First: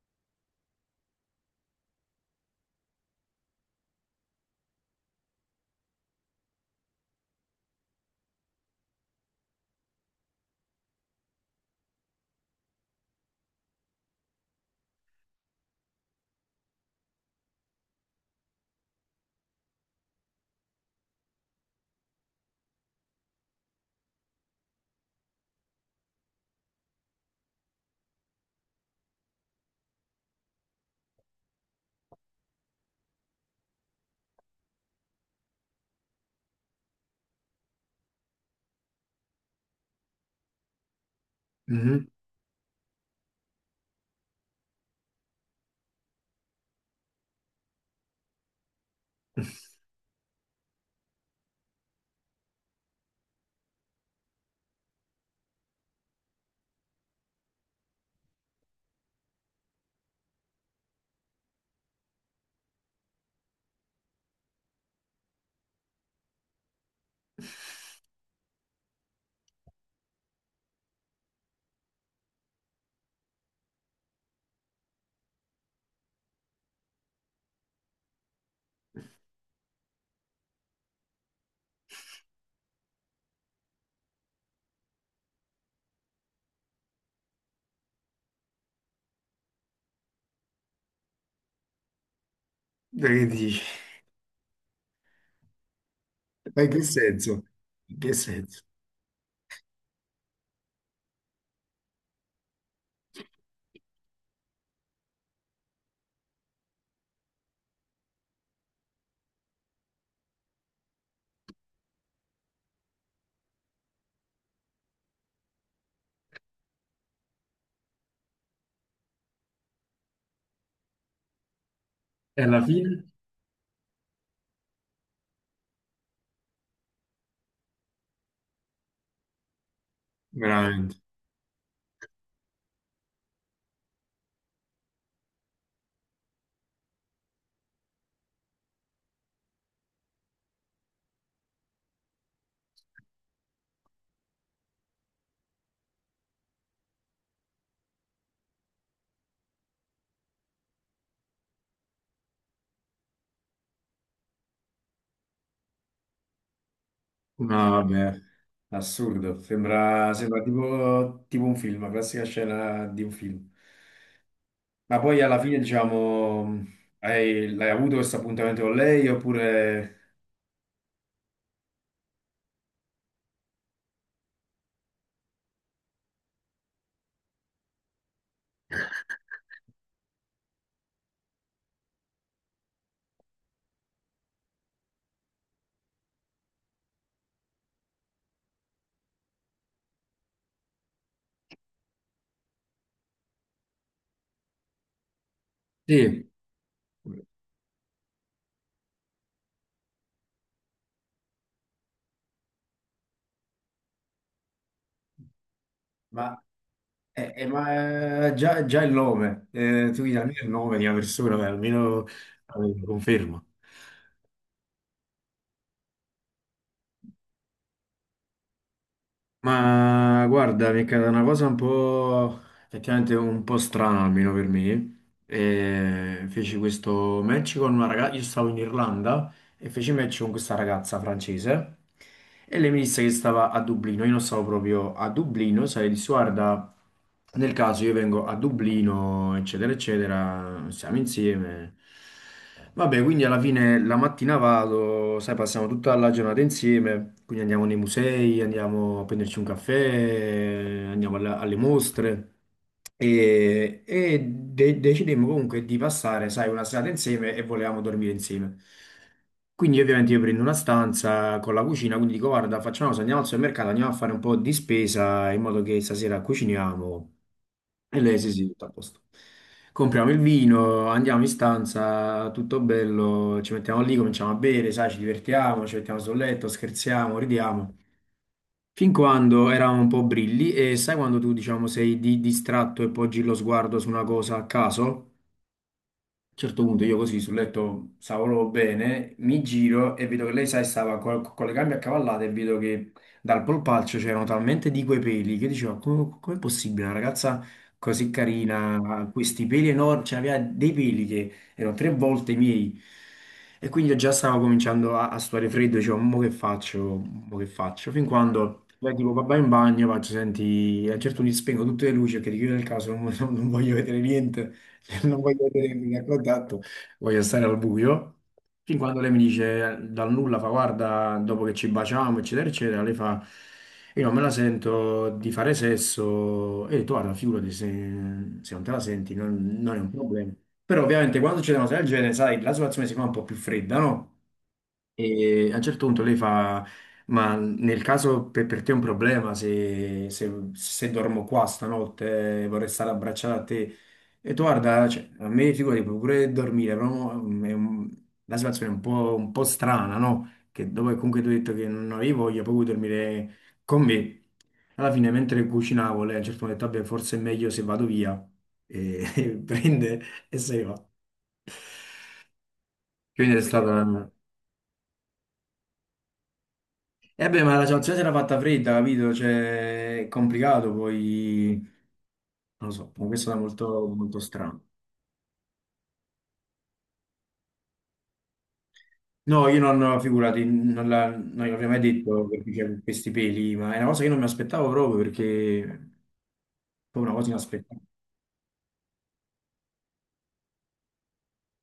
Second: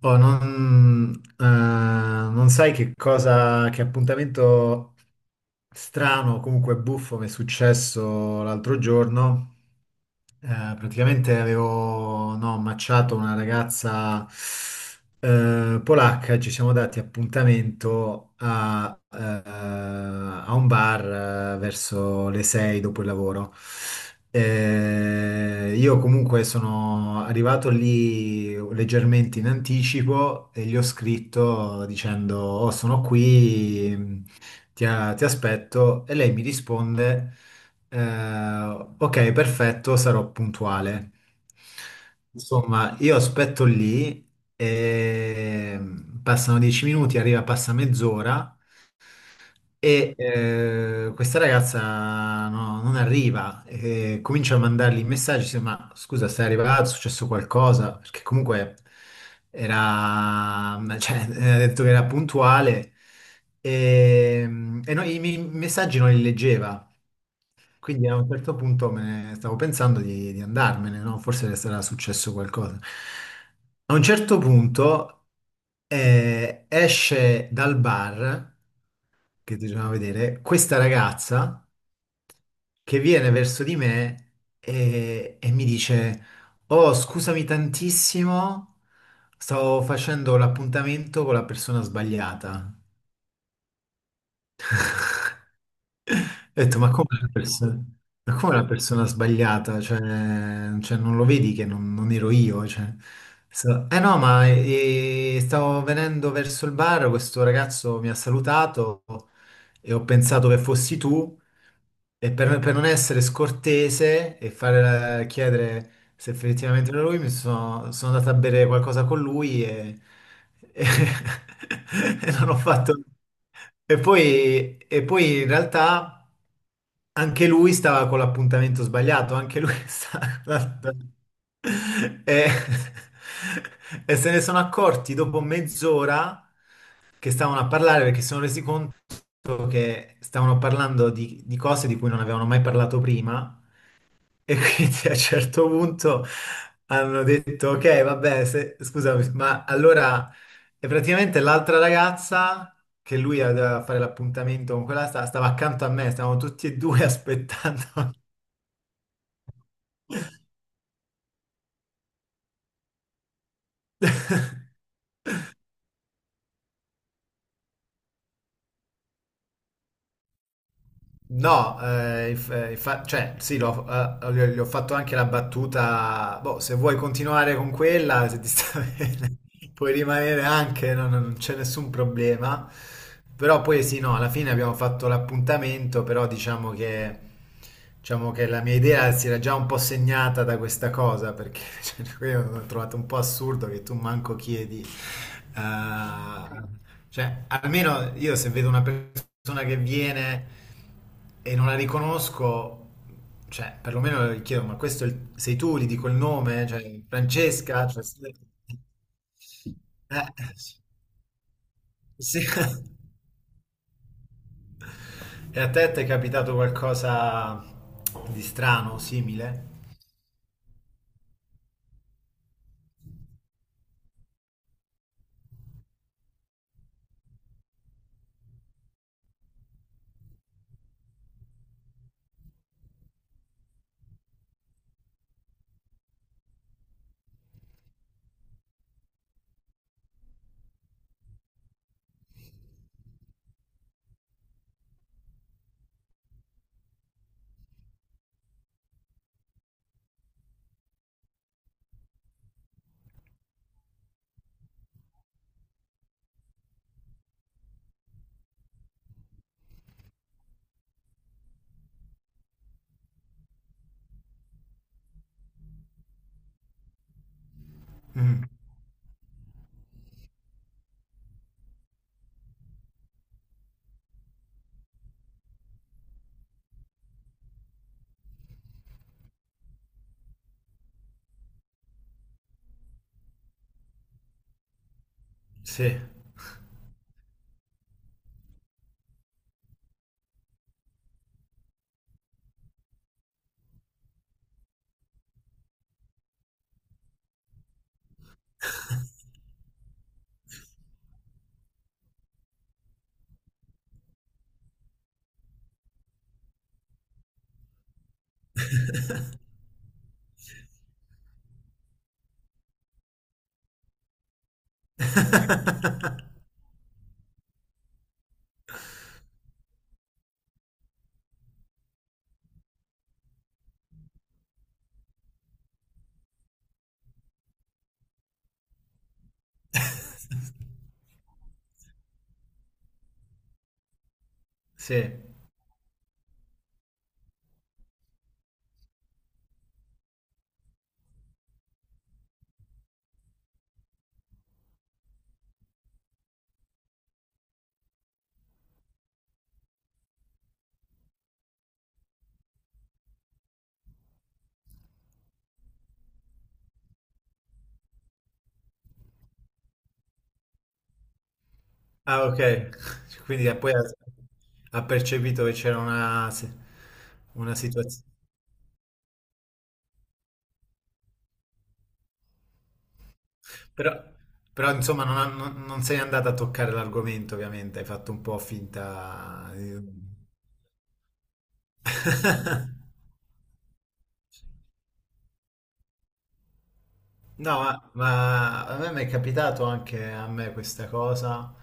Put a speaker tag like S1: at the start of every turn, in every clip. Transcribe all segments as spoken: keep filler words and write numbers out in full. S1: Oh, non, eh, non sai che cosa, che appuntamento. Strano, comunque buffo, mi è successo l'altro giorno. Eh, praticamente avevo no, ammacciato una ragazza eh, polacca, e ci siamo dati appuntamento a, eh, a un bar eh, verso le sei dopo il lavoro. Eh, io comunque sono arrivato lì leggermente in anticipo e gli ho scritto dicendo: Oh, sono qui, ti, a- ti aspetto, e lei mi risponde, eh, ok, perfetto, sarò puntuale.
S2: Mhm.
S1: Insomma, io aspetto lì e mm, passano dieci minuti, arriva, passa mezz'ora e eh, questa ragazza no, non arriva, e comincia a mandargli messaggi, dice, ma scusa, sei arrivato, è successo qualcosa? Perché comunque era, cioè, eh, ha detto che era puntuale e, e no, i miei messaggi non li leggeva, quindi a un certo punto me ne stavo pensando di, di andarmene, no? Forse le sarà successo qualcosa. A un certo punto eh, esce dal bar che ti doveva vedere, questa ragazza che viene verso di me e, e mi dice: Oh, scusami tantissimo, stavo facendo l'appuntamento con la persona sbagliata.
S2: Dai, che dici?
S1: Ho
S2: Ma in
S1: detto,
S2: che
S1: ma come la
S2: senso?
S1: persona,
S2: In che
S1: ma come
S2: senso?
S1: la persona sbagliata? Cioè, cioè, non lo vedi che non, non ero io? Cioè, so- eh no, ma eh, stavo venendo verso il bar, questo ragazzo mi ha salutato e ho pensato che fossi tu. E per, per non essere scortese e fare la- chiedere se effettivamente era lui, mi sono, sono andato a bere qualcosa con lui e, e- e
S2: E
S1: non ho
S2: alla fine?
S1: fatto... E poi, e poi in realtà anche lui stava con l'appuntamento sbagliato, anche lui stava...
S2: Veramente.
S1: E, e se ne sono accorti dopo mezz'ora che stavano a parlare perché si sono resi conto detto che stavano parlando di, di cose di cui non avevano mai parlato prima e quindi a un certo punto hanno detto, ok, vabbè, se- scusami, ma allora e praticamente l'altra ragazza che lui aveva a fare l'appuntamento con quella sta- stava accanto a me, stavamo tutti e due
S2: No,
S1: aspettando.
S2: vabbè, assurdo, sembra, sembra tipo, tipo un film, la classica scena di un film. Ma poi alla fine, diciamo, hai, l'hai avuto questo appuntamento con lei oppure...
S1: No, eh, inf- eh, infa- cioè, sì, l'ho- eh, gli ho, gli ho fatto anche la battuta. Boh, se vuoi continuare con quella, se ti sta bene, puoi rimanere anche, no, no, non c'è nessun problema. Però poi sì, no, alla fine abbiamo fatto l'appuntamento, però diciamo che, diciamo che la mia idea si era già un po' segnata da questa cosa, perché cioè, io l'ho trovato un po' assurdo che tu manco chiedi.
S2: Sì.
S1: eh, cioè, almeno io se vedo una persona che viene e non la riconosco, cioè, perlomeno le chiedo, ma questo è il- sei tu, gli dico il
S2: Ma,
S1: nome, cioè,
S2: eh, eh,
S1: Francesca, cioè,
S2: ma eh,
S1: se-
S2: già, già il nome, eh, tu mi dai
S1: eh,
S2: almeno il nome di una persona, beh, almeno
S1: sì.
S2: eh, conferma.
S1: E a te ti è capitato qualcosa di strano, simile?
S2: Ma guarda, mi è caduta una cosa un po' effettivamente un po' strana almeno per me. E feci questo match con una ragazza. Io stavo in Irlanda e feci match con questa ragazza francese e lei mi disse che stava a Dublino, io non stavo proprio a Dublino, sai, disse guarda, nel caso io vengo a Dublino, eccetera, eccetera, siamo insieme. Vabbè, quindi alla fine la mattina vado, sai, passiamo tutta la giornata insieme, quindi andiamo nei musei, andiamo a prenderci un caffè, andiamo alla- alle mostre e, e de- decidemmo comunque di passare, sai, una serata insieme e volevamo dormire insieme. Quindi ovviamente io prendo una stanza con la cucina, quindi dico guarda, facciamo una cosa, andiamo al supermercato, andiamo a fare un po' di spesa in modo che stasera cuciniamo. E lei sì,
S1: Mm,
S2: sì, tutto a posto. Compriamo il vino, andiamo in stanza, tutto bello, ci mettiamo lì, cominciamo a bere, sai, ci divertiamo, ci mettiamo sul letto, scherziamo, ridiamo. Fin quando eravamo un po' brilli e sai quando tu, diciamo, sei di- distratto e poggi lo sguardo su una cosa a caso?
S1: sì.
S2: A un certo punto io così sul letto stavo proprio bene, mi giro e vedo che lei, sai, stava co- con, le gambe accavallate e vedo che dal polpaccio c'erano talmente di quei peli che dicevo, come, com'è possibile una ragazza così carina, ha questi peli enormi, cioè aveva dei peli che erano tre volte i miei. E quindi io già stavo cominciando a, a sudare freddo, dicevo, mo che faccio, mo che faccio? Fin quando lei tipo, va vai in bagno, faccio, senti, a un certo punto gli spengo tutte le luci perché di chiudere il caso non non voglio vedere niente. Non voglio vedere il primo contatto, voglio stare al buio. Fin quando lei mi dice dal nulla, fa guarda, dopo che ci baciamo, eccetera, eccetera, lei fa, io non me la sento di fare sesso, e tu guarda, figurati se, se non te la senti, non, non è un problema. Però ovviamente quando c'è una cosa del genere, sai, la situazione si fa un po' più fredda, no?
S1: Sì.
S2: E a un certo punto lei fa, ma nel caso per, per te è un problema se, se- se dormo qua stanotte, vorrei stare abbracciata a te, e tu guarda, cioè, a me figurati, puoi pure dormire, però mm, è un- la situazione è un po', un po' strana, no? Che dopo che comunque tu hai detto che non avevi voglia, poi vuoi dormire con me. Alla fine, mentre cucinavo, lei a un certo punto ha detto, vabbè, forse è meglio se vado via. E prende e se ne va.
S1: Ah, ok.
S2: Quindi è
S1: Quindi eh,
S2: stata
S1: poi ha,
S2: una...
S1: ha percepito che c'era una, se-
S2: E vabbè,
S1: una
S2: ma la situazione si
S1: situazione.
S2: era fatta fredda, capito? Cioè, è complicato, poi... Non lo so, comunque è stata molto,
S1: Però,
S2: molto strana.
S1: però, insomma, non, ha- non- non sei andata a toccare l'argomento, ovviamente. Hai fatto un po'
S2: No,
S1: finta.
S2: io non,
S1: di-
S2: figurati, non la- non l'avrei mai detto perché c'erano questi peli, ma è una cosa che io non mi aspettavo proprio perché è proprio una cosa
S1: No,
S2: inaspettata.
S1: ma, ma a me mi è capitato anche a me questa cosa,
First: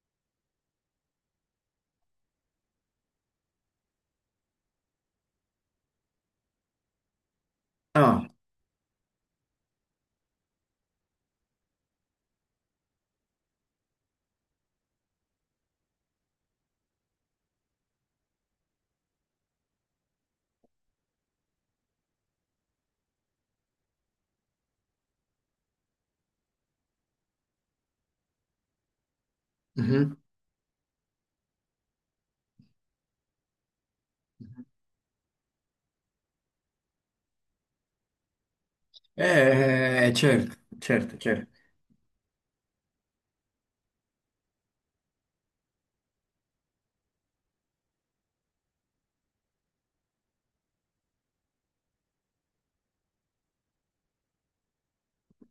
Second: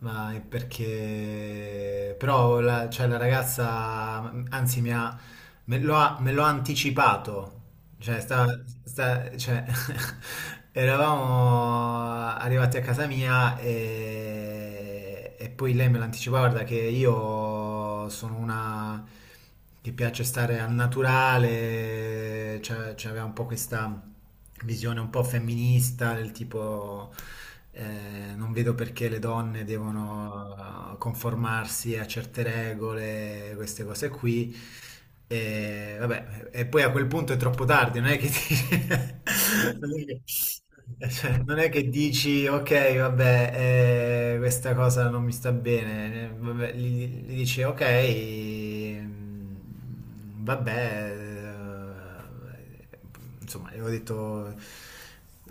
S1: ma è perché... Però la, cioè, la ragazza, anzi, mi ha, me lo ha, me lo ha anticipato. Cioè,
S2: Ah,
S1: sta, sta- cioè, eravamo arrivati a casa mia e, e poi lei me l'ha anticipato, guarda che io sono una... che piace stare al naturale, cioè, c'aveva un po' questa visione un po' femminista, del tipo eh, non vedo perché le donne
S2: mhm.
S1: devono eh, conformarsi a certe regole, queste cose qui. E, vabbè, e poi a quel punto è troppo tardi, non è che ti- non è
S2: Eh, eh,
S1: che,
S2: certo, certo,
S1: cioè,
S2: certo.
S1: non è che dici ok, vabbè, eh, questa cosa non mi sta bene, eh, vabbè, gli, gli dici ok, mm, vabbè, eh, eh, insomma, ho detto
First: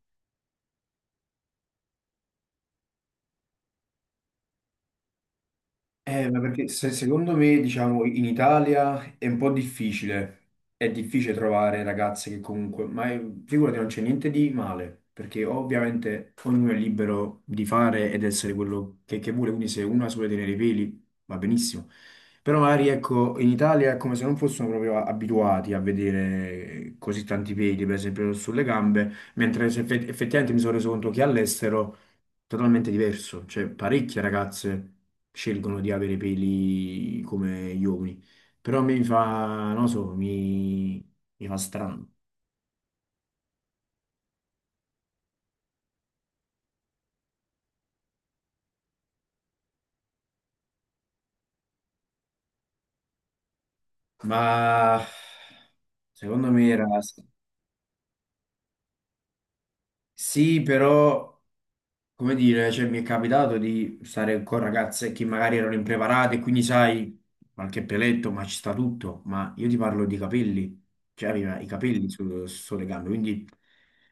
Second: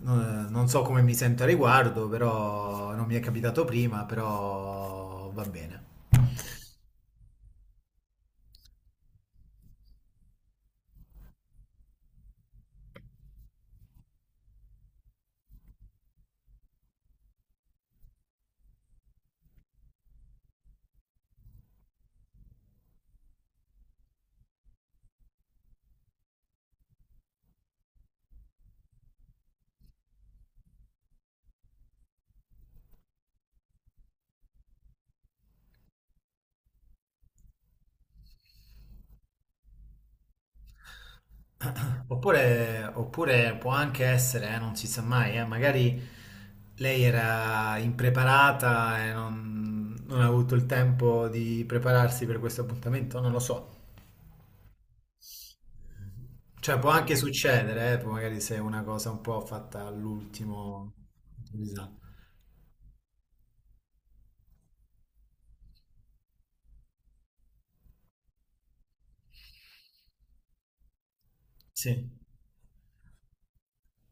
S1: non, non so come mi sento a riguardo, però non mi è capitato prima, però va bene.
S2: Eh, ma perché se- secondo me, diciamo, in Italia è un po' difficile, è difficile trovare ragazze che comunque, ma è- figurati, non c'è niente di male, perché ovviamente ognuno è libero di fare ed essere quello che, che vuole, quindi se uno ha solo tenere i peli va benissimo. Però magari, ecco, in Italia è come se non fossero proprio abituati a vedere così tanti peli, per esempio, sulle gambe, mentre se effe- effettivamente mi sono reso conto che all'estero totalmente diverso. Cioè, parecchie ragazze scelgono di avere i peli come gli uomini. Però a me mi fa, non lo so, mi, mi fa strano.
S1: Oppure, oppure può anche essere, eh, non si sa mai, eh, magari lei era impreparata e non, non ha avuto il tempo di prepararsi per questo appuntamento, non lo so.
S2: Ma secondo me
S1: Cioè
S2: era...
S1: può anche succedere, eh, magari se è una cosa un po' fatta
S2: Sì,
S1: all'ultimo.
S2: però,
S1: Improvvisato.
S2: come dire, cioè, mi è capitato di stare con ragazze che magari erano impreparate, quindi sai, qualche peletto, ma ci sta tutto. Ma io ti parlo di capelli. Cioè, aveva i
S1: Sì.
S2: capelli su- sulle gambe, quindi...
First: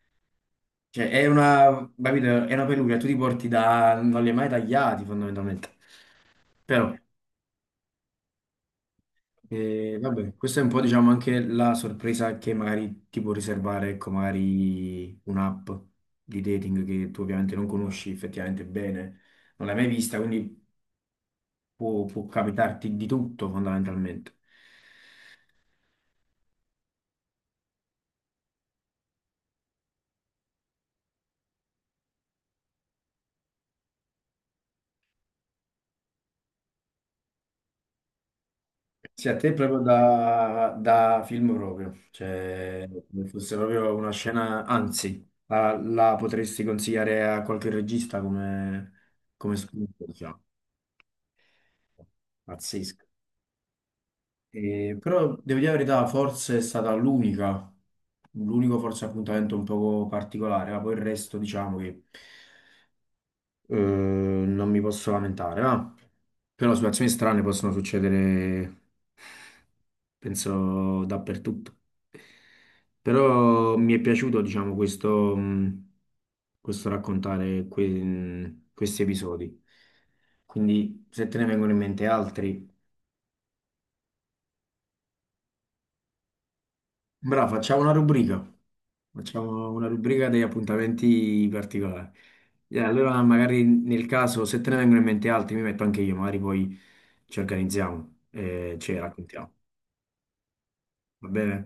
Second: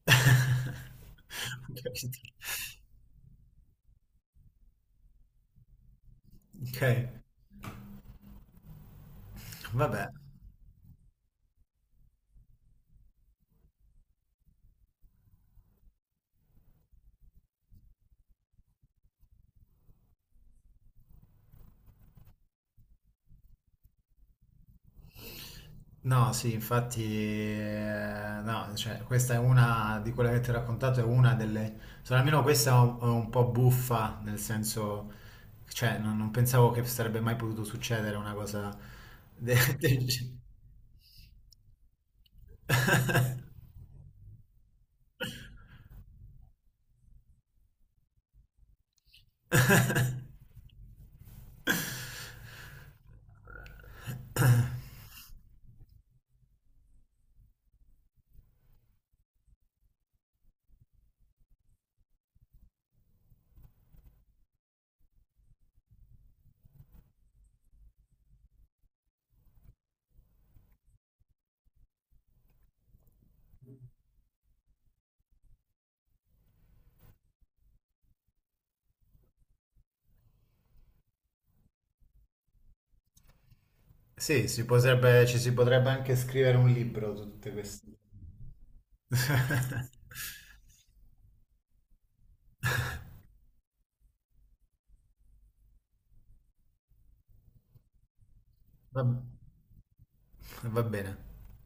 S1: Ho
S2: Cioè, è una,
S1: capito.
S2: capito? È una peluria, tu ti porti da... non li hai mai tagliati fondamentalmente.
S1: Ok,
S2: Però, eh,
S1: vabbè.
S2: vabbè, questa è un po', diciamo, anche la sorpresa che magari ti può riservare, ecco, magari un'app di dating che tu ovviamente non conosci effettivamente bene, non l'hai mai vista, quindi può, può capitarti di tutto fondamentalmente.
S1: No, sì, infatti, eh, no, cioè, questa è una di quelle che ti ho raccontato, è una delle, solo almeno questa è un, è un po' buffa, nel senso, cioè, non, non pensavo che sarebbe mai potuto succedere una cosa
S2: Sì, a te
S1: de-
S2: proprio
S1: del genere.
S2: da, da film proprio, cioè come fosse proprio una scena, anzi, la, la potresti consigliare a qualche regista come, come spunto, diciamo, pazzesco. E- però devo dire la verità, forse è stata l'unica, l'unico forse appuntamento un poco particolare, ma poi il resto diciamo che eh, non mi posso lamentare, ma però situazioni strane possono succedere penso dappertutto. Però mi è piaciuto, diciamo, questo, mh, questo raccontare que- mm, questi episodi. Quindi, se te ne vengono in mente altri,
S1: Sì, si potrebbe- ci si potrebbe anche scrivere un libro su tutte
S2: bravo, facciamo una
S1: queste.
S2: rubrica. Facciamo una rubrica degli appuntamenti particolari. E allora, magari nel caso, se te ne vengono in mente altri, mi metto anche io, magari poi ci organizziamo e ci
S1: Va,
S2: raccontiamo.
S1: va bene.
S2: Va bene?